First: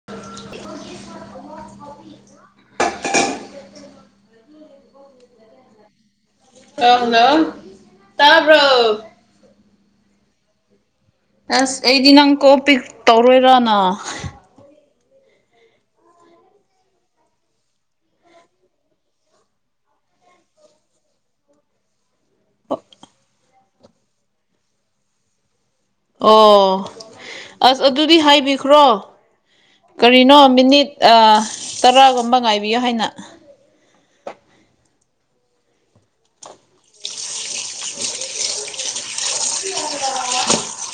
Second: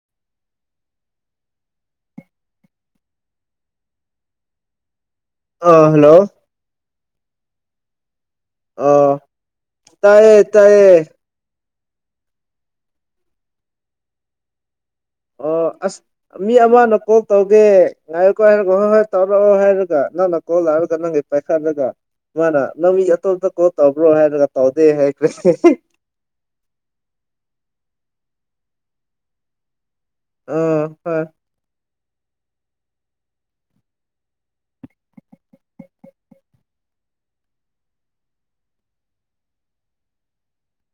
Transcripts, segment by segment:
[unintelligible] [unintelligible] ꯑꯥ hello ꯑꯥ hello ꯇꯥꯕ꯭ꯔꯣ ꯑꯣ ꯇꯌꯦ ꯇꯌꯦ ꯑꯁ ꯑꯩꯗꯤ ꯅꯪ ꯀꯣꯜ ꯄꯤꯛ ꯇꯧꯔꯣꯏꯔꯅ ꯑꯣ ꯑꯁ ꯃꯤ ꯑꯃꯅ ꯀꯣꯜ ꯇꯧꯒꯦ ꯉꯥꯏꯌꯨꯀꯣ ꯍꯥꯏꯔ ꯍꯣꯏ ꯍꯣꯏ ꯇꯧꯔꯛꯑꯣ ꯍꯥꯏꯔꯒ ꯅꯪꯅ ꯀꯣꯜ ꯂꯥꯛꯔꯒ ꯅꯪꯒꯤ ꯄꯥꯏꯈꯠꯂꯒ ꯃꯥꯅ ꯅꯪ ꯃꯤ ꯑꯇꯣꯝꯄ ꯀꯣꯜ ꯇꯧꯕ꯭ꯔꯣ ꯍꯥꯏꯔꯒ ꯇꯧꯗꯦ ꯍꯥꯏꯈ꯭ꯔꯦ ꯑꯣ ꯑꯁ ꯑꯗꯨꯗꯤ ꯍꯥꯏꯕꯤꯈ꯭ꯔꯣ ꯀꯔꯤꯅꯣ ꯑꯥ ꯃꯤꯅꯤꯠ ꯍꯣꯏ ꯇꯥꯔꯥꯒꯨꯝꯕ ꯉꯥꯏꯕꯤꯌꯣ ꯍꯥꯏꯅ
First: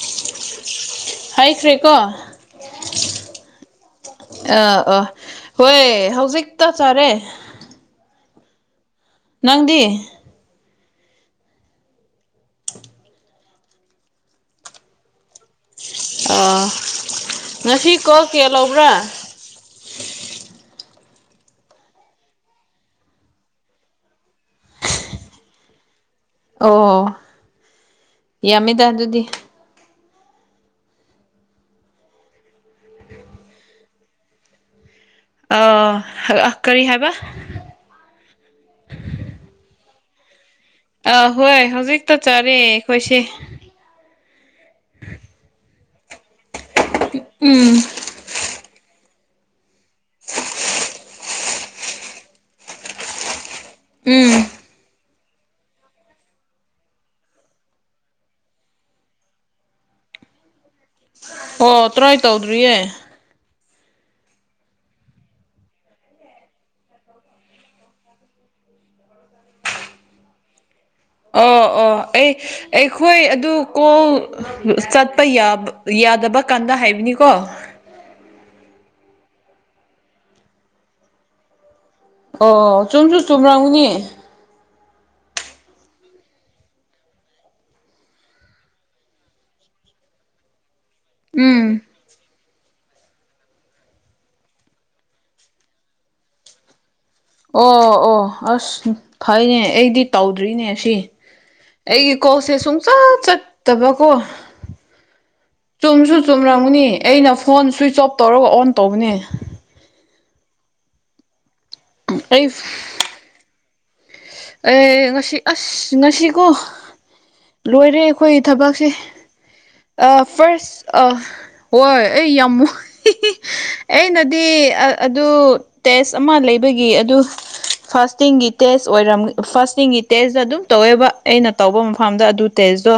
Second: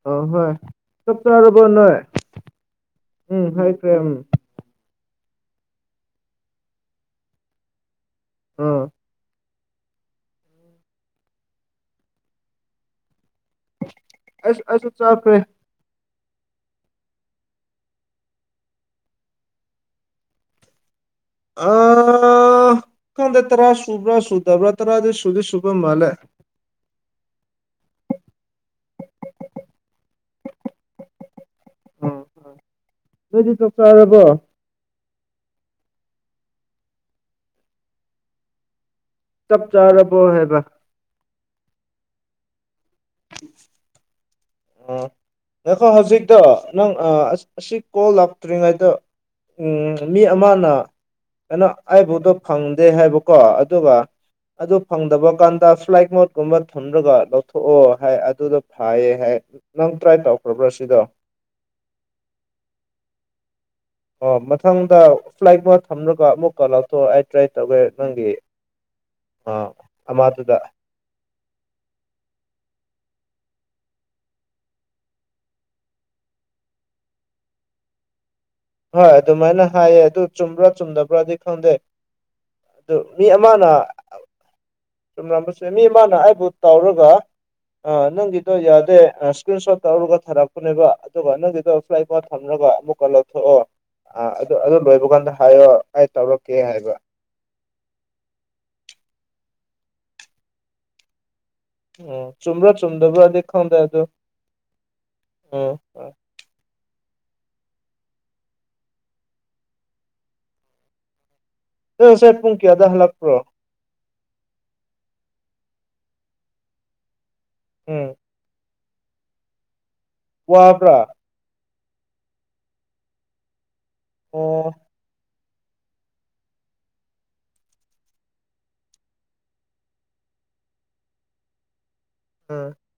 ꯑ ꯥꯍꯣꯏ ꯆꯥꯛ ꯆꯥꯔꯕ꯭ꯔꯣ ꯍꯥꯏꯈ꯭ꯔꯦꯀꯣ ꯅꯣꯏ ꯎꯝ ꯍꯥꯏꯈ꯭ꯔꯦ ꯎꯝ ꯑꯥ ꯑꯥ ꯍꯣꯏ ꯍꯧꯖꯤꯛ ꯆꯥꯛ ꯆꯥꯔꯦ ꯑꯥ ꯅꯪꯗꯤ ꯑꯁ ꯑꯩꯁꯨ ꯆꯥꯈ꯭ꯔꯦ ꯑꯥ ꯉꯁꯤ ꯀꯣꯜ ꯀꯌꯥ ꯂꯧꯕ꯭ꯔꯥ ꯑꯥ ꯈꯪꯗꯦ ꯇꯔꯥ ꯁꯨꯕ꯭ꯔꯥ ꯁꯨꯗꯕ꯭ꯔꯥ ꯇꯔꯥꯗꯤ ꯁꯨꯗꯤ ꯁꯨꯕ ꯃꯥꯜꯂꯦ ꯑꯣ ꯍꯣ ꯌꯥꯝꯃꯤꯗ ꯑꯗꯨꯗꯤ [inaudible] ꯑꯣ ꯅꯣꯏꯗꯤ ꯆꯥꯛ ꯆꯥꯔꯕ꯭ꯔꯣ ꯑꯥ ꯑꯥ ꯀꯔꯤ ꯍꯥꯏꯕ ꯆꯥꯛ ꯆꯥꯔꯕꯣ ꯍꯥꯏꯕ ꯑ ꯍꯣꯏ ꯍꯧꯖꯤꯛꯇ ꯆꯠꯔꯦ ꯑꯩꯈꯣꯏꯁꯦ ꯎꯝ ꯅꯈꯣ ꯍꯧꯖꯤꯛꯇ ꯅꯪ ꯑ ꯑꯁꯤ ꯑꯁꯤ ꯎꯝ ꯀꯣꯜ ꯂꯛ ꯇ꯭ꯔꯤꯉꯩꯗ ꯎꯝ ꯃꯤ ꯑꯃꯅ ꯀꯩꯅꯣ ꯑꯩꯕꯨꯗꯣ ꯐꯪꯗꯦ ꯍꯥꯏꯕꯀꯣ ꯑꯗꯨꯒ ꯎꯝ ꯑꯗꯨ ꯐꯪꯗꯕ ꯀꯥꯟꯗ ꯐ꯭ꯂꯥꯏ ꯃꯣꯠꯀꯨꯝꯕ ꯊꯨꯝꯔꯒ ꯂꯧꯊꯣꯛꯑꯣ ꯍꯥꯏ ꯑꯗꯨꯅ‌ ꯐꯩꯌꯦ ꯍꯥꯏ ꯅꯪ ꯇ꯭ꯔꯥꯏ ꯇꯧꯈ꯭ꯔꯕ꯭ꯔꯥ ꯁꯤꯗꯣ ꯑꯣ ꯇ꯭ꯔꯥꯏ ꯇꯧꯗ꯭ꯔꯤꯌꯦ ꯑꯣ ꯃꯊꯪꯗ ꯐ꯭ꯂꯥꯏꯠ ꯃꯣꯠ ꯊꯝꯔꯒ ꯑꯃꯨꯛꯀ ꯂꯧꯊꯣꯛ ꯑꯩ ꯇ꯭ꯔꯥꯏ ꯇꯧꯒꯦ ꯅꯪꯒꯤ ꯑ ꯃꯥꯗꯨꯗ ꯑꯣ ꯑꯣ ꯑꯩ ꯑꯩꯈꯣꯏ ꯑꯗꯨ ꯀꯣꯡ ꯆꯠꯄ ꯌꯥꯎꯕ ꯌꯥꯗꯕ ꯀꯥꯟꯗ ꯍꯥꯏꯕꯅꯤꯀꯣ ꯍꯣꯏ ꯑꯗꯨꯃꯥꯏꯅ ꯍꯥꯏꯌꯦ ꯑꯗꯨ ꯆꯨꯝꯕ꯭ꯔꯥ ꯆꯨꯝꯗꯕ꯭ꯔꯗꯤ ꯈꯪꯗꯦ ꯑꯣ ꯑꯣ ꯑꯗꯨ ꯆꯨꯝꯁꯨ ꯆꯨꯝꯔꯝꯅꯤ ꯆꯨꯝꯂꯝꯕꯁꯦ ꯃꯤ ꯑꯃꯅ ꯑꯩꯕꯨ ꯇꯧꯔꯒ ꯑ ꯅꯪꯒꯤꯗꯣ ꯌꯥꯗꯦ ꯏꯁꯀ꯭ꯔꯤꯟ ꯁꯣꯠ ꯇꯧꯔꯒ ꯊꯥꯔꯛꯄꯅꯦꯕ ꯑꯗꯨꯒ ꯅꯪꯒꯤꯗꯣ ꯎꯝ ꯁ꯭ꯂꯥꯏꯐꯣꯠ ꯊꯝꯔꯒ ꯑꯃꯨꯛꯀ ꯂꯧꯊꯣꯛꯑꯣ ꯑꯥ ꯑꯗꯨ ꯑꯗꯨ ꯂꯣꯏꯕ ꯀꯥꯟꯗ ꯍꯥꯏꯌꯣ ꯑꯩ ꯇꯧꯔꯛꯀꯦ ꯍꯥꯏꯕ ꯑꯣ ꯑꯣ ꯑꯁ ꯐꯩꯅꯦ ꯑꯩꯗꯤ ꯇꯧꯗ꯭ꯔꯤꯅꯦ ꯁꯤ ꯑꯩꯒꯤ ꯎꯝ ꯀꯣꯛꯁꯦ ꯆꯨꯝꯕ꯭ꯔꯥ ꯁꯨꯡꯆꯠ ꯆꯨꯝꯗꯕ꯭ꯔꯥꯗꯤ ꯈꯪꯗꯦ ꯑꯗꯨ ꯆꯠꯇꯕꯀꯣ ꯎꯝ ꯆꯨꯝꯁꯨ ꯆꯨꯝꯔꯝꯒꯅꯤ ꯑꯩꯅ ꯐꯣꯟ ꯁꯨꯏꯟ ꯑꯣꯞ ꯇꯧꯔꯒ ꯑꯣꯟ ꯇꯧꯕꯅꯤ ꯑꯪ ꯉꯁꯥꯏ ꯑꯩ ꯄꯨꯡ ꯀꯌꯥꯗ ꯍꯜꯂꯛꯄ꯭ꯔꯣ ꯑꯦ ꯉꯁꯤ ꯑꯁ ꯉꯁꯤꯀꯣ ꯂꯣꯏꯔꯦ ꯎꯝ ꯑꯈꯣꯏꯒꯤ ꯊꯕꯛꯁꯦ ꯑ ꯐꯥꯔꯁ ꯋꯥꯕ꯭ꯔꯥ ꯑ ꯋꯣꯏ ꯑꯩ ꯌꯥꯝ ꯑꯩꯅꯗꯤ ꯑꯣ ꯑꯑꯗꯨ ꯇꯦꯁ ꯑꯃ ꯂꯩꯕꯒꯤ ꯑꯗꯨ ꯐꯥꯁꯇꯤꯡꯒꯤ ꯇꯦꯁ ꯑꯣꯏꯔꯝ ꯐꯥꯔꯁ ꯇꯤꯡꯒꯤ ꯇꯦꯁ ꯑꯗꯨꯝ ꯇꯧꯋꯦꯕ ꯑꯩꯅ ꯇꯧꯕ ꯃꯐꯝꯗ ꯑꯗꯨ ꯎꯝ ꯇꯦꯁꯇꯣ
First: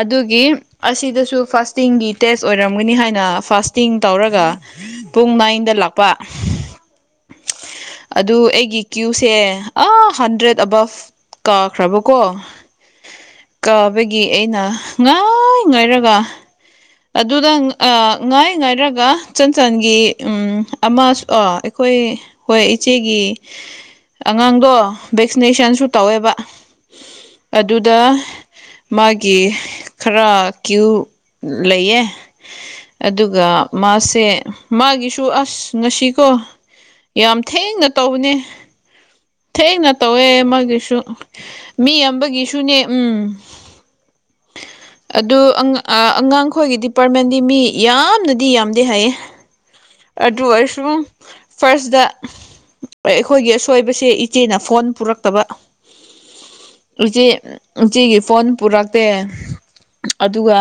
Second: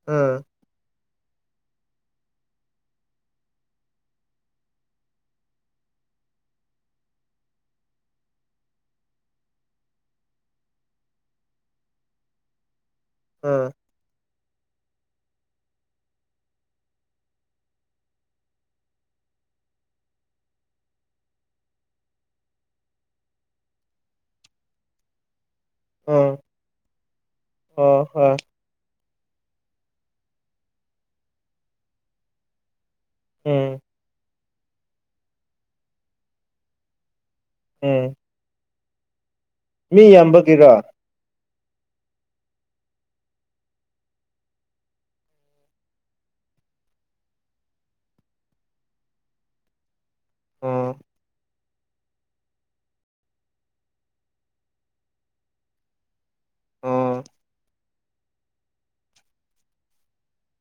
ꯑꯗꯨꯒꯤ ꯎꯝ ꯑꯁꯤꯗꯁꯨ ꯐꯥꯁꯇꯤꯡꯒꯤ ꯇꯦꯁ ꯑꯣꯏꯔꯝꯒꯅꯤ ꯍꯥꯏꯅ ꯐꯥꯁꯇꯤꯡ ꯇꯧꯔꯒ ꯄꯨꯡ ꯅꯥꯏꯟꯗ ꯂꯥꯛꯄ ꯑꯗꯨ ꯑꯩꯒꯤ ꯀ꯭ꯌꯨꯏꯁꯦ ꯑ ꯍꯟꯗ꯭ꯔꯦꯠ ꯑꯕꯞ ꯀꯥꯈ꯭ꯔꯕꯀꯣ ꯎꯝ ꯀꯥꯕꯒꯤ ꯑꯩꯅ ꯉꯥꯏ ꯉꯥꯏꯔꯒ ꯑꯗꯨꯗ ꯑ ꯉꯥꯏ ꯉꯥꯏꯔꯒ ꯆꯟꯆꯟꯒꯤ ꯎꯝ ꯑꯃꯁ ꯑ‌ ꯑꯩꯈꯣꯏ ꯍꯣꯏ ꯏꯆꯦꯒꯤ ꯑꯉꯥꯡꯗꯣ ꯚꯦꯛꯁꯤꯅꯦꯁꯟꯁꯨ ꯇꯌꯦꯕ ꯎꯝ ꯑꯗꯨꯗ ꯑꯣ ꯍꯣꯏ ꯃꯥꯒꯤ ꯈꯔ ꯀꯤꯌꯨ ꯂꯩꯌꯦ ꯑꯗꯨꯒ ꯎꯝ ꯃꯥꯁꯦ ꯃꯥꯒꯤꯁꯨ ꯑꯁ ꯉꯁꯤꯀꯣ ꯌꯥꯝ ꯊꯦꯡꯅ ꯎꯝ ꯇꯧꯕꯅꯦ ꯊꯦꯡꯅ ꯃꯤ ꯇꯧꯌꯦ ꯌꯥꯝꯕꯒꯤꯔꯣ ꯑꯃꯒꯤꯁꯨ ꯃꯤ ꯑꯃꯒꯤꯁꯨꯅꯦ ꯎꯝ [inaudible] ꯑꯗꯨ ꯑꯉꯥ ꯑ ꯑꯉꯥꯡꯈꯣꯏꯒꯤ ꯗꯤ ꯄ꯭ꯔꯃꯦꯟꯗꯤ ꯃꯤ ꯌꯥꯝꯅꯗꯤ ꯌꯥꯝꯗꯦ ꯍꯥꯏꯌꯦ ꯑꯗꯨꯑꯣꯏꯁꯨ ꯎꯝ ꯐꯥꯔꯁꯗ ꯑꯩꯈꯣꯏꯒꯤ ꯑꯁꯣꯏꯕꯁꯦ ꯏꯆꯦꯅ ꯐꯣꯟ ꯄꯨꯔꯛꯇꯕ ꯎꯝ ꯍꯧꯖꯤ ꯏꯆꯦꯒꯤ ꯐꯣꯟ ꯄꯨꯔꯛꯇꯦ ꯑꯗꯨꯒ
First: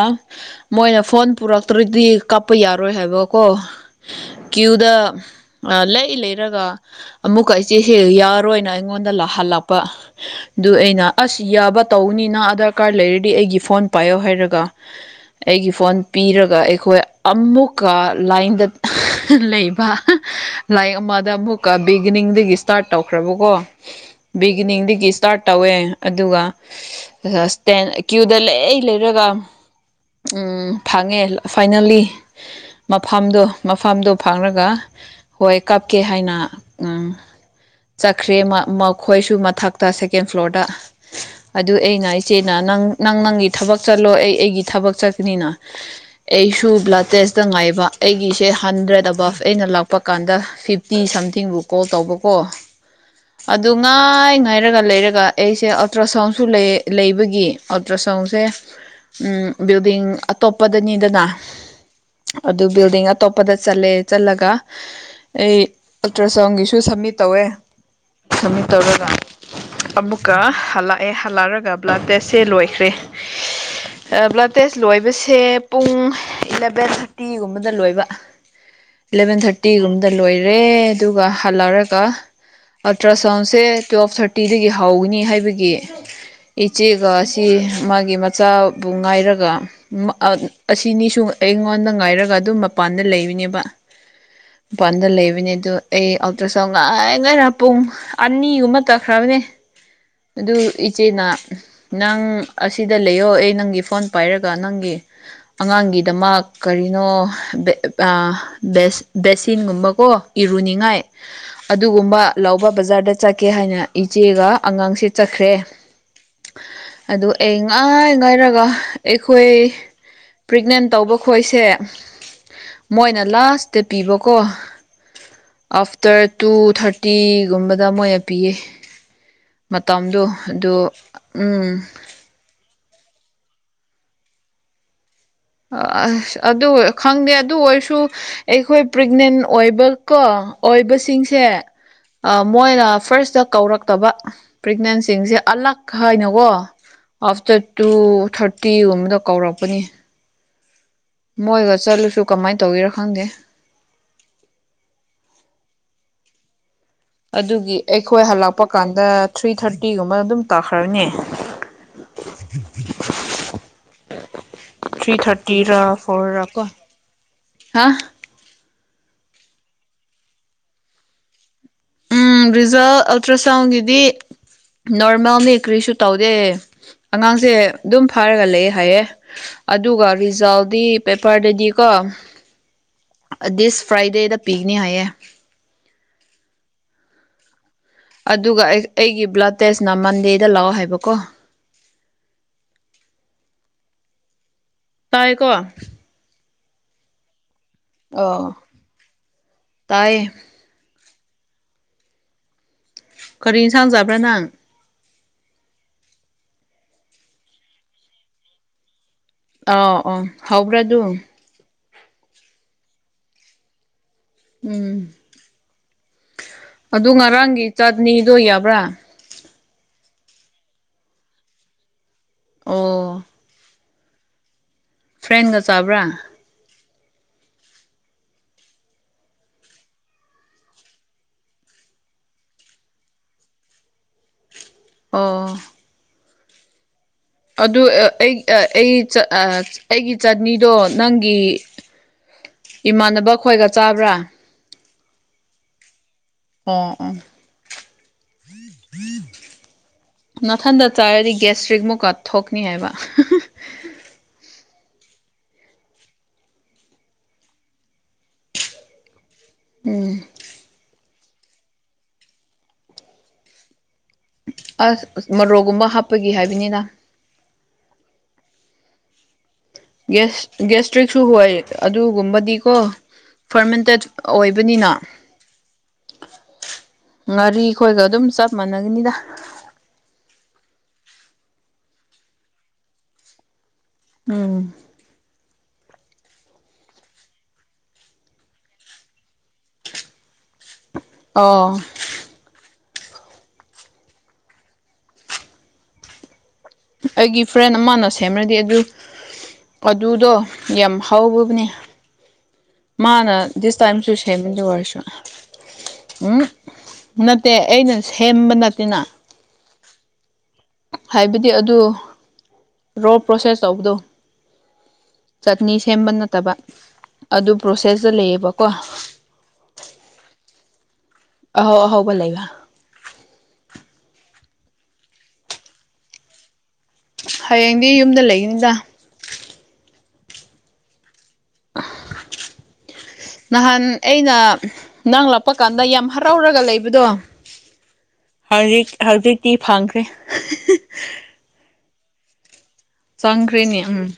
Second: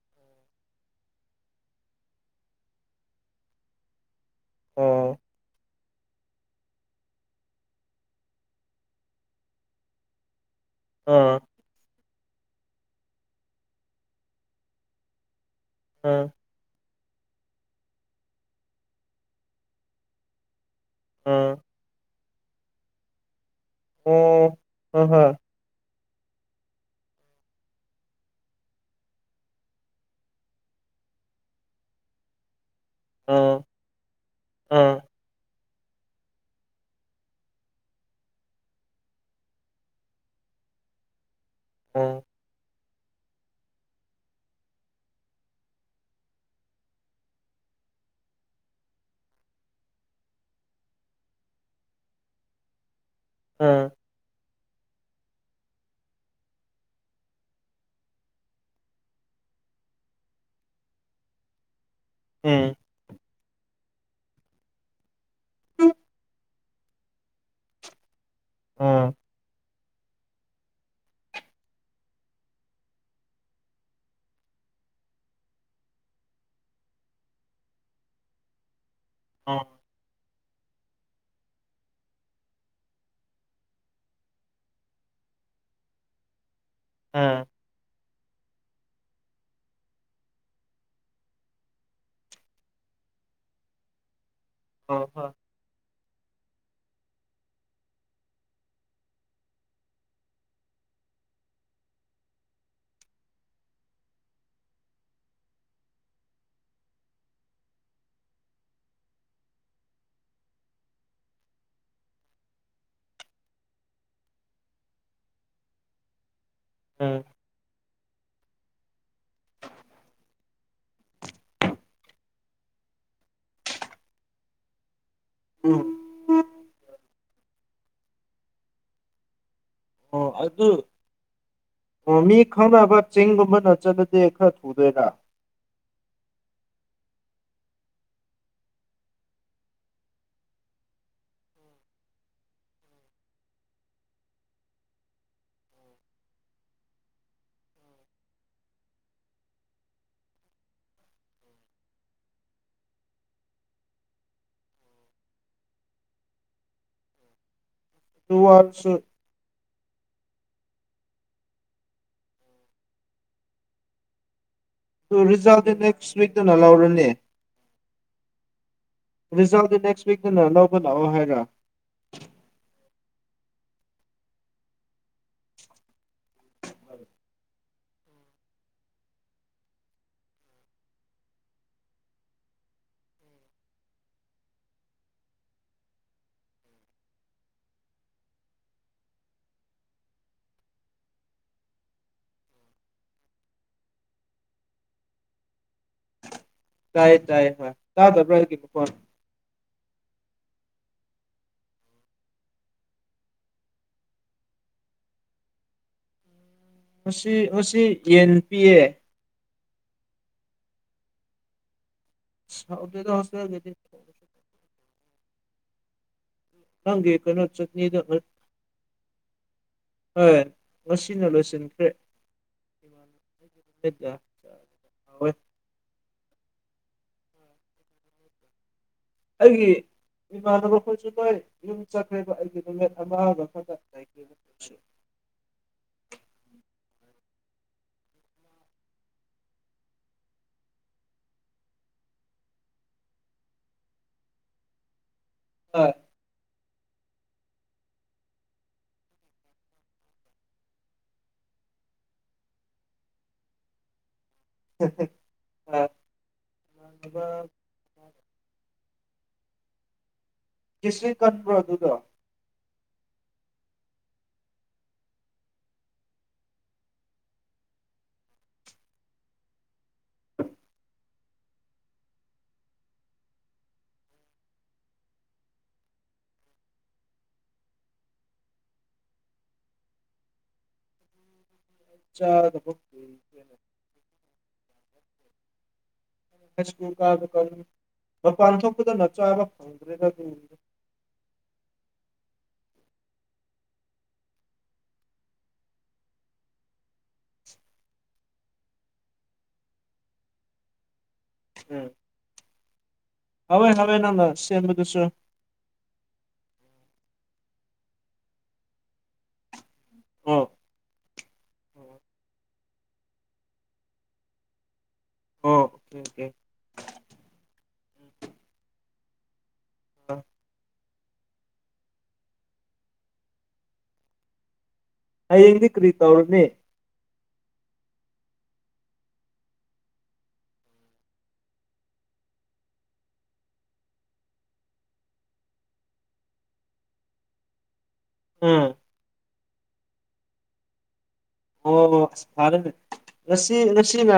ꯃꯣꯏꯅ ꯐꯣꯟ ꯄꯨꯔꯛꯇ꯭ꯔꯗꯤ ꯀꯥꯞꯄ ꯌꯥꯔꯣꯏ ꯍꯥꯏꯕꯀꯣ ꯀ꯭ꯌꯨꯗ ꯎꯝ ꯑ ꯂꯩꯏ ꯂꯩꯔꯒ ꯑꯃꯨꯛꯀ ꯏꯆꯦꯁꯦ ꯌꯥꯔꯣꯏꯅ ꯑꯩꯉꯣꯟꯗ ꯂꯥꯛꯍꯜꯂꯛꯄ ꯑꯗꯨ ꯑꯩꯅ ꯎꯝ ꯑꯁ ꯌꯥꯕ ꯇꯧꯅꯤꯅ ꯑꯙ꯭ꯔ ꯀꯥ꯭ꯔꯗ ꯂꯩꯔꯗꯤ ꯑꯩꯒꯤ ꯐꯣꯟ ꯄꯥꯏꯌꯣ ꯍꯥꯏꯔꯒ ꯑꯩꯒꯤ ꯐꯣꯟ ꯎꯝ ꯄꯤꯔꯒ ꯑꯩꯈꯣꯏ ꯑꯃꯨꯛꯀꯥ ꯂꯥꯏꯟꯗ ꯂꯩꯕ ꯂꯥꯏꯟ ꯑꯃꯥꯗ ꯎꯝ ꯑꯃꯨꯛꯀ ꯕꯤꯒꯤꯅꯤꯡꯗꯒꯤ ꯏꯁꯇꯥꯔꯠ ꯇꯧꯈ꯭ꯔꯕꯀꯣ ꯑꯣ ꯍꯣꯏ ꯕꯤꯒꯤꯅꯤꯡꯗꯒꯤ ꯍꯣꯏ ꯁꯇꯥꯔꯠ ꯇꯧꯋꯦ ꯑꯗꯨꯒ ꯏꯗꯇꯦꯟ ꯀ꯭ꯌꯨꯗ ꯂꯩꯔ ꯂꯩꯔꯒ ꯎꯝ ꯐꯪꯉꯦ ꯐꯥꯏꯅꯦꯜꯂꯤ ꯃꯐꯝꯗꯣ ꯎꯝ ꯃꯐꯝꯗꯣ ꯐꯥꯡꯔꯒ ꯎꯝ ꯍꯣꯏ ꯀꯥꯞꯀꯦ ꯍꯥꯏꯅ ꯎꯝ ꯆꯠꯈ꯭ꯔꯦ ꯃꯈꯣꯏꯁꯨ ꯃꯊꯛꯇ ꯁꯦꯀꯦꯟ ꯐ꯭ꯂꯣꯔꯗ ꯑꯗꯨ ꯑꯩꯅ ꯎꯝ ꯏꯆꯦꯅ ꯅꯪ ꯅꯪ ꯅꯪꯒꯤ ꯊꯕꯛ ꯆꯠꯂꯣ ꯑꯩ ꯑꯩꯒꯤ ꯊꯕꯛ ꯆꯠꯀꯅꯤꯅ ꯑꯩꯁꯨ ꯕ꯭ꯂꯇꯦꯁꯇ ꯉꯥꯏꯕ ꯑꯩꯒꯤꯁꯦ ꯍꯟꯗ꯭ꯔꯦꯗ ꯑꯕꯞ ꯑꯩꯅ ꯂꯥꯛꯄ ꯀꯥꯟꯗ ꯐꯤꯐꯇꯤ ꯁꯝꯊꯤꯡꯕꯨ ꯀꯣꯜ ꯇꯧꯕꯀꯣ ꯑꯗꯨ ꯎꯝ ꯉꯥꯏ ꯉꯥꯏꯔꯒ ꯂꯩꯔꯛ ꯑꯗꯨꯒ ꯑꯩꯁꯦ ꯑꯜꯇ꯭ꯔ ꯁꯥꯎꯟꯁꯨ ꯂꯩ ꯂꯩꯕꯒꯤ ꯑꯜꯇ꯭ꯔ ꯁꯥꯎꯟꯁꯦ ꯎꯝ ꯕꯤꯜꯗꯤꯡ ꯑꯇꯣꯞꯄꯗꯅꯤꯗꯅ ꯎꯝ ꯑꯗꯣ ꯕꯤꯜꯗꯤꯡ ꯑꯇꯣꯞꯄꯗ ꯆꯠꯂꯦ ꯆꯠꯂꯒ ꯑꯩ ꯑꯜꯇ꯭ꯔ ꯁꯥꯎꯟꯒꯤꯁꯨ ꯁꯕꯃꯤꯠ ꯇꯧꯔꯦ ꯁꯕꯃꯤꯠ ꯇꯧꯔꯒ ꯑꯥ ꯑꯃꯨꯛꯀ ꯍꯜꯂꯛꯑꯦ ꯍꯜꯂꯛ ꯑꯒ ꯕ꯭ꯂꯠꯇꯦꯁꯁꯦ ꯂꯣꯏꯈ꯭ꯔꯦ ꯕ꯭ꯂꯗ ꯇꯦꯁ ꯂꯣꯏꯕꯁꯦ ꯄꯨꯡ ꯏꯂꯚꯦꯟ ꯊꯥꯔꯇꯤ ꯒꯨꯝꯕꯗ ꯂꯣꯏꯕ ꯏꯂꯚꯦꯟ ꯊꯥꯔꯇꯤꯒꯨꯝꯕꯗ ꯂꯣꯏꯔꯦ ꯑꯗꯨꯒ ꯍꯜꯂꯛꯔꯒ ꯑꯜꯇ꯭ꯔ ꯁꯥꯎꯟꯁꯦ ꯇꯨꯋꯦꯜꯐ ꯊꯥꯔꯇꯤꯗꯒꯤ ꯍꯧꯒꯅꯤ ꯍꯥꯏꯕꯒꯤ ꯏꯆꯦꯒ ꯁꯤ ꯑꯥ ꯃꯥꯒꯤ ꯃꯆꯥ ꯕꯨ ꯉꯥꯏꯔꯒ ꯑꯥ ꯑꯁꯤꯅꯤꯁꯨ ꯑꯩꯉꯣꯟꯗ ꯉꯥꯏꯔꯒ ꯑꯗꯨꯝ ꯃꯄꯥꯟꯗ ꯂꯩꯕꯅꯦꯕ ꯃꯄꯥꯟꯗ ꯂꯩꯕꯅꯦ ꯑꯗꯣ ꯑꯩ ꯑꯜꯇ꯭ꯔ ꯁꯣꯎꯟ ꯉꯥꯏ ꯉꯥꯏꯔꯒ ꯄꯨꯡ ꯑꯅꯤꯒꯨꯝꯕ ꯇꯈ꯭ꯔꯕꯅꯦ ꯑꯗꯨ ꯏꯆꯦꯅ ꯅꯪ ꯑꯁꯤꯗ ꯂꯩꯌꯣ ꯑꯩ ꯅꯪꯒꯤ ꯐꯣꯟ ꯄꯥꯏꯔꯒ ꯅꯪꯒꯤ ꯑꯉꯥꯡꯒꯤꯗꯃꯛ ꯀꯔꯤꯅꯣ ꯕꯦ ꯕꯦꯁꯤꯟꯒꯨꯝꯕꯀꯣ ꯏꯔꯨꯅꯤꯉꯥꯏ ꯑꯗꯨꯒꯨꯝꯕ ꯂꯧꯕ ꯕꯖꯥꯔꯗ ꯆꯠꯀꯦ ꯍꯥꯏꯅ ꯏꯆꯦꯒ ꯑꯉꯥꯡꯁꯦ ꯆꯠꯈ꯭ꯔꯦ ꯑꯗꯨ ꯑꯩ ꯉꯥꯏ ꯉꯥꯏꯔꯒ ꯑꯩꯈꯣꯏ ꯄ꯭ꯔꯦꯒꯅꯦꯟ ꯇꯧꯕ ꯈꯣꯏꯁꯦ ꯃꯣꯏꯅ ꯂꯥꯁꯇ ꯄꯤꯕꯀꯣ ꯑꯥꯐꯇꯔ ꯇꯨ ꯊꯥꯔꯇꯤꯒꯨꯝꯕꯗ ꯃꯣꯏꯅ ꯄꯤꯌꯦ ꯃꯇꯝꯗꯣ ꯑꯗꯨ ꯎꯝ ꯑꯣ ꯃꯤ ꯈꯪꯅꯕ ꯆꯤꯡꯒꯨꯝꯕꯅꯥ ꯆꯠꯂꯗꯤ ꯈꯔ ꯊꯨꯗꯣꯏꯔꯥ ꯑꯁ ꯑꯗꯨ ꯈꯪꯗꯦ ꯑꯗꯨ ꯑꯣꯏꯔꯁꯨ ꯑꯩꯈꯣꯏ ꯄ꯭ꯔꯦꯒꯅꯦꯟ ꯑꯣꯏꯕꯀꯣ ꯑꯣꯏꯕꯁꯤꯡꯁꯦ ꯃꯣꯏꯅ ꯐꯥ꯭ꯔꯁꯇ ꯀꯧꯔꯛꯇꯕ ꯄ꯭ꯔꯦꯒꯅꯦꯟꯁꯤꯡꯁꯦ ꯑꯂꯛ ꯍꯥꯏꯅꯀꯣ ꯑꯐꯇꯔ ꯇꯨ ꯊꯥꯔꯇꯤꯒꯨꯝꯕꯗ ꯀꯧꯔꯛꯄꯅꯤ ꯃꯣꯏꯒ ꯆꯠꯂꯁꯨ ꯀꯃꯥꯏ ꯇꯧꯒꯦꯔ ꯈꯪꯗꯦ ꯑꯗꯨꯒꯤ ꯑꯩꯈꯣꯏ ꯑꯗꯨ ꯍꯜꯂꯛꯄ ꯑꯣꯏꯔꯁꯨ ꯀꯥꯟꯗ ꯊ꯭ꯔꯤ ꯊꯥꯔꯇꯤꯒꯨꯝꯕ ꯑꯗꯨꯝ ꯇꯥꯈ꯭ꯔꯒꯥꯅꯤ [unintelligible] ꯊ꯭ꯔꯤ ꯑꯗꯨ ꯊꯥꯔꯇꯤ ꯔꯤꯖꯜꯗꯤ ꯔ ꯅꯦꯛꯁ ꯐꯣꯔ ꯔ ꯋꯤꯛꯇꯅ ꯀꯣ ꯂꯧꯔꯅꯤ ꯍꯥ ꯔꯤꯖꯜꯗꯨ ꯅꯦꯛꯁ ꯋꯤꯛꯇꯥꯅ ꯂꯧꯕ ꯂꯥꯛꯑꯣ ꯍꯥꯏꯔꯥ ꯎꯝ ꯔꯤꯖꯜ ꯑꯜꯇ꯭ꯔ ꯁꯥꯎꯟꯒꯤꯗꯤ ꯅꯣꯔꯃꯦꯜꯅꯤ ꯀ꯭ꯔꯤꯁꯨ ꯇꯧꯗꯦ ꯑꯉꯥꯡꯁꯦ ꯑꯗꯨꯝ ꯐꯥꯔꯒ ꯂꯩ ꯍꯥꯏꯌꯦ ꯑꯗꯨꯒ ꯔꯤꯖꯜꯗꯤ ꯄꯦꯄꯔꯗꯗꯤꯀꯣ ꯗꯤꯁ ꯐ꯭ꯔꯥꯏꯗꯦꯗ ꯄꯤꯒꯅꯤ ꯍꯥꯏꯌꯦ ꯑꯗꯨꯒ ꯑꯩ ꯑꯩꯒꯤ ꯕ꯭ꯂꯗ ꯇꯦꯁꯅ ꯃꯟꯗꯦꯗ ꯂꯥꯛꯑꯣ ꯍꯥꯏꯕꯀꯣ ꯇꯥꯏꯀꯣ ꯇꯥꯏꯌꯦ ꯇꯥꯏꯌꯦ ꯍꯣꯏ ꯇꯥꯗꯕ꯭ꯔ ꯑꯣ ꯑꯩꯒꯤ ꯈꯣꯟ ꯇꯥꯏꯌꯦ ꯀꯔꯤ ꯏꯟꯁꯥꯡ ꯆꯥꯕ꯭ꯔꯥ ꯅꯪ ꯉꯁꯤ ꯉꯁꯤ ꯌꯦꯟ ꯄꯤꯌꯦ ꯑꯧ ꯑꯣ ꯍꯧꯕ꯭ꯔꯥ ꯑꯗꯨ ꯍꯥꯎꯇꯦꯗ ꯍꯣꯁꯇꯦꯜꯒꯤꯗꯤ ꯎꯝ ꯑꯗꯨ ꯅꯪꯒꯤ ꯀꯩꯅꯣ ꯉꯔꯥꯡꯒꯤ ꯆꯠꯅꯤꯗꯣ ꯌꯥꯕ꯭ꯔꯥ ꯍꯣꯏ ꯉꯁꯤꯅ ꯂꯣꯏꯁꯤꯟꯈ꯭ꯔꯦ [inaudible] ꯑꯣ ꯍꯥꯎꯋꯦ ꯐ꯭ꯔꯦꯟꯒ ꯆꯥꯕ꯭ꯔꯥ ꯑꯩꯒꯤ ꯏꯃꯥꯟꯅꯕꯈꯣꯏꯁꯨ ꯅꯣꯏ ꯌꯨꯝ ꯆꯠꯈ꯭ꯔꯦꯕ ꯑꯩꯒꯤ ꯅꯨꯃꯤꯠ ꯑꯃꯒ ꯈꯛꯇ [unintelligible] ꯑꯣ ꯑꯗꯨ ꯑꯩ ꯑꯩꯒꯤ ꯑ ꯑꯩꯒꯤ ꯆꯠꯅꯤꯗꯣ ꯅꯪꯒꯤ ꯏꯃꯥꯟꯅꯕ ꯈꯣꯏꯒ ꯆꯥꯕ꯭ꯔꯥ ꯍꯣꯏ ꯑꯣ ꯑꯣ ꯅꯥꯊꯟꯗ ꯆꯥꯔꯗꯤ ꯒꯦꯁꯇ꯭ꯔꯤꯛ ꯃꯨꯛꯀ ꯊꯣꯛꯀꯅꯤ ꯍꯥꯏꯕ [unintelligible] [inaudible] ꯎꯝ [unintelligible] ꯀꯟꯕ꯭ꯔꯣ ꯑꯗꯨꯗꯣ ꯑꯁ ꯑꯁ ꯃꯣꯔꯣꯛꯒꯨꯝꯕ ꯍꯥꯞꯄꯒꯤ ꯍꯥꯏꯕꯅꯤꯗ ꯒꯦꯁ ꯒꯦꯁꯇ꯭ꯔꯤꯛꯁꯨ ꯍꯣꯏ ꯑꯗꯨꯒꯨꯝꯕꯗꯤꯀꯣ ꯐꯔꯃꯦꯟꯇꯦꯠ ꯑꯣꯏꯕꯅꯤꯅ ꯉꯥꯔꯤꯈꯣꯏꯒ ꯑꯗꯨꯝ ꯆꯞ ꯃꯥꯟꯅꯒꯅꯤꯗ ꯆꯥꯔꯒꯀꯣ [inaudible] ꯎꯝ [inaudible] ꯃꯄꯥꯟ ꯊꯣꯛꯄꯗꯅ ꯆꯥꯕ ꯐꯪꯗ꯭ꯔꯦꯗ ꯑꯗꯨꯒꯨꯝꯕꯗꯣ ꯑꯣ ꯑꯩꯒꯤ ꯐ꯭ꯔꯦꯟ ꯑꯃꯅ ꯁꯦꯝꯔꯗꯤ ꯑꯗꯨ ꯑꯗꯨꯗꯣ ꯌꯥꯝ ꯍꯧꯔꯕꯅꯦ [inaudible] ꯃꯥꯅ ꯍꯥꯎꯋꯦ ꯗꯤꯁ ꯍꯥꯎꯋꯦ ꯇꯥꯏꯝꯁꯨ ꯅꯪꯅ ꯁꯦꯝꯃꯤ ꯑꯗꯨ ꯑꯣꯏꯔꯁꯨ ꯁꯦꯝꯕꯗꯨꯁꯨ ꯎꯝ ꯅꯠꯇꯦ ꯑꯩꯅ ꯁꯦꯝꯕ ꯅꯠꯇꯦꯅ [unintelligible] ꯍꯥꯏꯕꯗꯤ ꯑꯗꯨ ꯑꯣ ꯔꯣ ꯄ꯭ꯔꯣꯁꯦꯁ ꯇꯧꯕꯗꯣ ꯆꯠꯅꯤ ꯑꯣꯀꯦ ꯁꯦꯝꯕ ꯑꯣꯀꯦ ꯅꯠꯇꯕ ꯑꯗꯨ ꯄ꯭ꯔꯣꯁꯦꯁꯇ ꯂꯩꯌꯦꯕꯀꯣ [inaudible] ꯑꯍꯥꯎ ꯑꯍꯥꯎꯕ ꯂꯩꯕ ꯍꯌꯦꯡꯗꯤ ꯀ꯭ꯔꯤ ꯇꯧꯔꯅꯤ ꯍꯌꯦꯡꯗꯤ ꯌꯨꯝꯗ ꯂꯩꯅꯤꯗ ꯑ [inaudible] ꯅꯍꯥꯟ ꯑꯩꯅ ꯅꯪ ꯂꯥꯛꯄ ꯀꯥꯟꯗ ꯌꯥꯝ ꯍꯔꯥꯎꯔꯒ ꯂꯩꯕꯗꯣ ꯎꯝ ꯍꯧꯖꯤꯛ ꯍꯧꯖꯤꯛꯇꯤ ꯐꯪꯈ꯭ꯔꯦ ꯑꯣ ꯐꯔꯦꯅꯦ ꯉꯁꯤ ꯆꯪꯈ꯭ꯔꯦꯅꯦ ꯎꯝ ꯉꯁꯤꯅꯥ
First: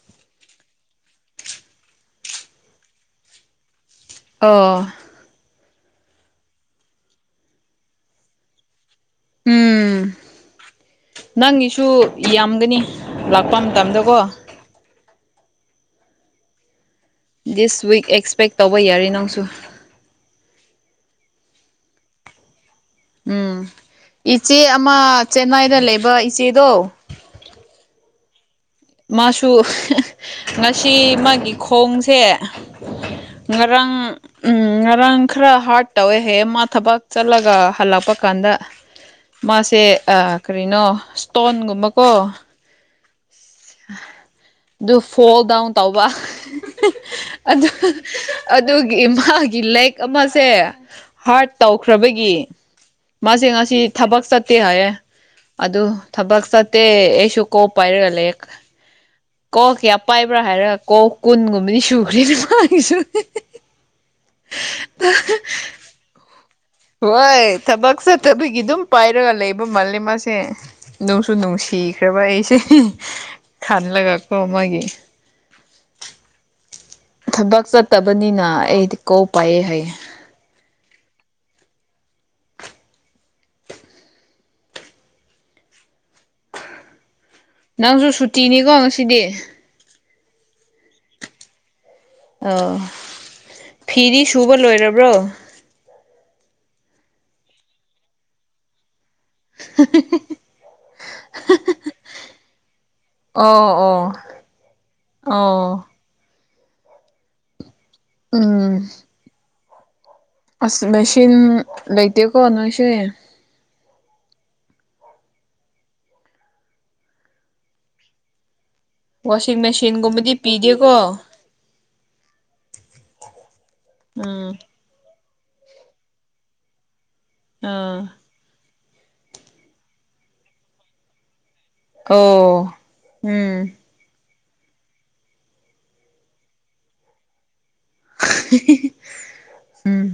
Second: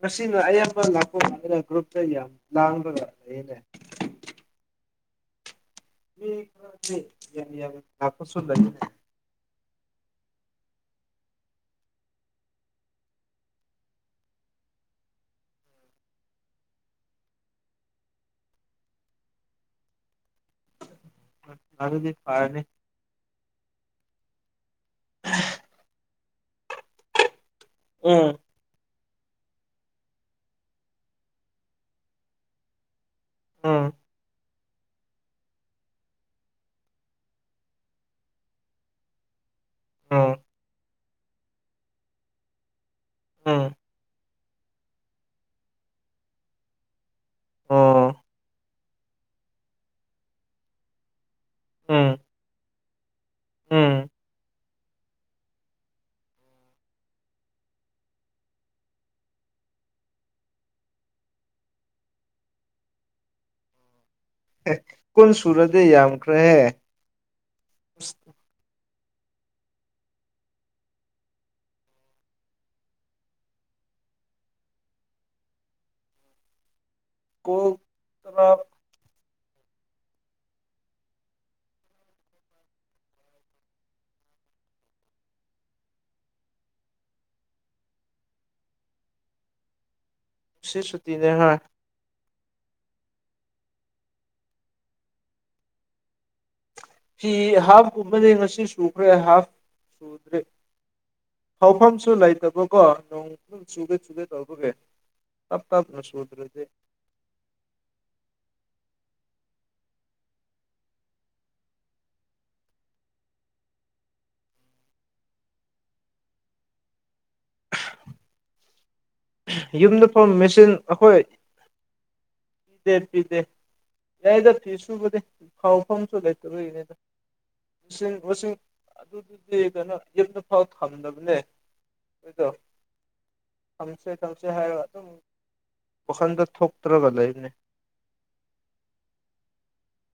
ꯃꯁꯤꯅ ꯑꯌꯥꯝꯕ ꯂꯥꯛꯈꯣꯡ ꯑꯩꯅ ꯒ꯭ꯔꯨꯞꯇ ꯌꯥꯝ ꯂꯥꯡꯕꯒ ꯂꯩꯅꯦ ꯑ‌‍ꯣ ꯃꯤ ꯈꯔꯗꯤ ꯌꯥꯥꯝ ꯌꯥꯝ ꯂꯥꯛꯄꯁꯨ ꯂꯩꯕꯅ‌ꯦ ꯎꯝ ꯅꯪꯒꯤꯁꯨ ꯌꯥꯝꯒꯅꯤ ꯂꯥꯛꯄ ꯃꯇꯝꯗꯀꯣ ꯗꯤꯁ ꯋꯤꯛ ꯑꯦꯛꯁꯄꯦꯛ ꯇꯧꯕ ꯌꯥꯔꯤ ꯅꯪꯁꯨ ꯑꯗꯨꯗꯤ ꯐꯥꯔꯅꯤ ꯎꯝ ꯏꯆꯦ ꯑꯃ ꯆꯦꯟꯅꯥꯏꯗ ꯂꯩꯕ ꯏꯆꯦꯗꯣ ꯎꯝ ꯃꯥꯁꯨ ꯉꯁꯤ ꯃꯥꯒꯤ ꯈꯣꯡꯁꯦ ꯉꯔꯥꯡ ꯎꯝ ꯎꯝ ꯉꯔꯥꯡ ꯈꯔ ꯍꯥꯔꯠ ꯇꯧꯋꯦ ꯍꯌꯦ ꯃꯥ ꯊꯕꯛ ꯆꯠꯂꯒ ꯍꯜꯂꯛꯄ ꯀꯥꯟꯗ ꯃꯥꯁꯦ ꯎꯝ ꯀꯔꯤꯅꯣ ꯏꯁꯇꯣꯟꯒꯨꯝꯕꯀꯣ ꯎꯝ ꯑꯗꯨ ꯐꯣꯜ ꯗꯥꯎꯟ ꯇꯧꯕ ꯑꯣ ꯑꯗꯨꯒꯤ ꯏꯝꯐꯥ‌ꯜꯒꯤ ꯂꯦꯛ ꯑꯃꯁꯦ ꯍꯥꯔꯠ ꯎꯝ ꯇꯧꯈ꯭ꯔꯕꯒꯤ ꯃꯥꯁꯦ ꯉꯁꯤ ꯎꯝ ꯊꯕꯛ ꯆꯠꯇꯦ ꯍꯥꯏꯌꯦ ꯑꯗꯨ ꯊꯕꯛ ꯆꯠꯇꯦ ꯑꯩꯁꯨ ꯀꯣꯛ ꯄꯥꯏꯔꯒ ꯂꯩ ꯀꯣꯛ ꯀꯌꯥ ꯄꯥꯏꯕ꯭ꯔꯥ ꯍꯥꯏꯔꯒ ꯀꯣꯛ ꯀꯨꯟꯒꯨꯝꯕꯅꯤ ꯁꯨꯈ꯭ꯔꯦ ꯅꯨꯄꯥꯒꯤꯁꯨ ꯑ‌ꯦ ꯀꯨꯟ ꯁꯨꯔꯗꯤ ꯌꯥꯝꯈ꯭ꯔꯦ ꯍꯦ ꯍꯣꯏ ꯊꯕꯛ ꯆꯠꯇꯕꯒꯤ ꯑꯗꯨꯝ ꯄꯥꯏꯔꯒ ꯂꯩꯕ ꯃꯥꯜꯂꯦ ꯃꯥꯁꯦ ꯅꯨꯡꯁꯨ ꯅꯨꯡꯁꯤꯈ꯭ꯔꯕ ꯑꯩꯁꯦ ꯈꯜꯂꯒꯀꯣ ꯑꯃꯒꯤ ꯊꯕꯛ ꯀꯣꯜ ꯆꯠꯇꯕꯅꯤꯅ ꯇꯔꯥ ꯑꯩꯗꯤ ꯀ‌ꯣꯛ ꯄꯥꯏꯌ‌ꯦ ꯍꯥꯏꯌꯦ ꯅꯪꯁꯨ ꯁꯨꯇꯤꯅꯤꯀꯣ ꯉꯁꯤꯗꯤ ꯁꯤꯁꯨꯇꯤꯅꯤ ꯍꯥꯏ ꯑ ꯐꯤꯗꯤ ꯁꯨꯕ ꯂꯣꯏꯔꯕ꯭ꯔꯣ ꯐꯤ ꯍꯥꯐ ꯀꯨꯝꯕꯗꯤ ꯉꯁꯤ ꯁꯨꯈ꯭ꯔꯦ ꯍꯥꯐ ꯁꯨꯗ꯭ꯔꯤ ꯐꯧꯐꯝꯁꯨ ꯂꯩꯇꯕꯀꯣ ꯅ‌ꯣꯡ ꯑꯣ ꯆꯨꯕꯦ ꯑꯣ ꯆꯨꯕꯦꯗꯕꯒꯦ ꯇꯞ ꯑꯣ ꯇꯥꯞꯅ ꯁꯨꯗ꯭ꯔꯤꯗꯤ ꯎꯝ ꯑꯁ ꯃꯦꯆꯤꯟ ꯂꯩꯇꯦꯀꯣ ꯅꯣꯏꯁ‌ꯦ ꯋꯥꯁꯤꯡ ꯌꯨꯝꯗ ꯐ ꯃꯦꯆꯤꯟꯒꯨꯝꯕꯗꯤ ꯃꯦꯆꯤꯟ ꯄꯤꯗꯦꯀꯣ ꯑꯩꯈꯣꯏ ꯄꯗꯦ ꯄꯗꯦ ꯌꯥꯗ ꯎꯝ [unintelligible] ꯁꯨꯕꯗꯤ ꯈꯥꯎꯐꯝꯁꯨ ꯂꯩꯇꯗꯔꯤꯅꯤ ꯑꯗ ꯑꯥ ꯏꯁꯤꯡꯁꯤꯡ [unintelligible] ꯑꯗꯨꯗꯤ ꯀꯩꯅꯣ ꯌꯨꯝꯅ ꯐꯥꯎ ꯊꯝꯗꯕꯅꯦ ꯑꯩꯗꯣ ꯑꯣ ꯎꯝ ꯊꯝꯁꯦ ꯊꯝꯁꯦ ꯍꯥꯏꯔꯒ ꯑꯗꯨꯝ ꯋꯥꯈꯟꯗ ꯊꯣꯛꯇ꯭ꯔꯒ ꯂꯩꯕꯅꯦ ꯎꯝ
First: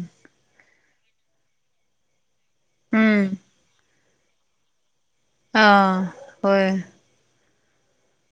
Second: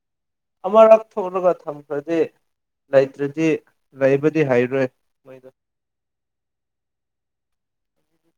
ꯑꯃꯔꯛ ꯊꯣꯛꯂꯒ ꯊꯝꯈ꯭ꯔꯗꯤ ꯎꯝ ꯂꯩꯇ꯭ꯔꯗꯤ ꯂꯩꯕꯗꯤ ꯍꯩꯔꯣꯏ ꯃꯣꯏ ꯑꯥ ꯍꯣꯏ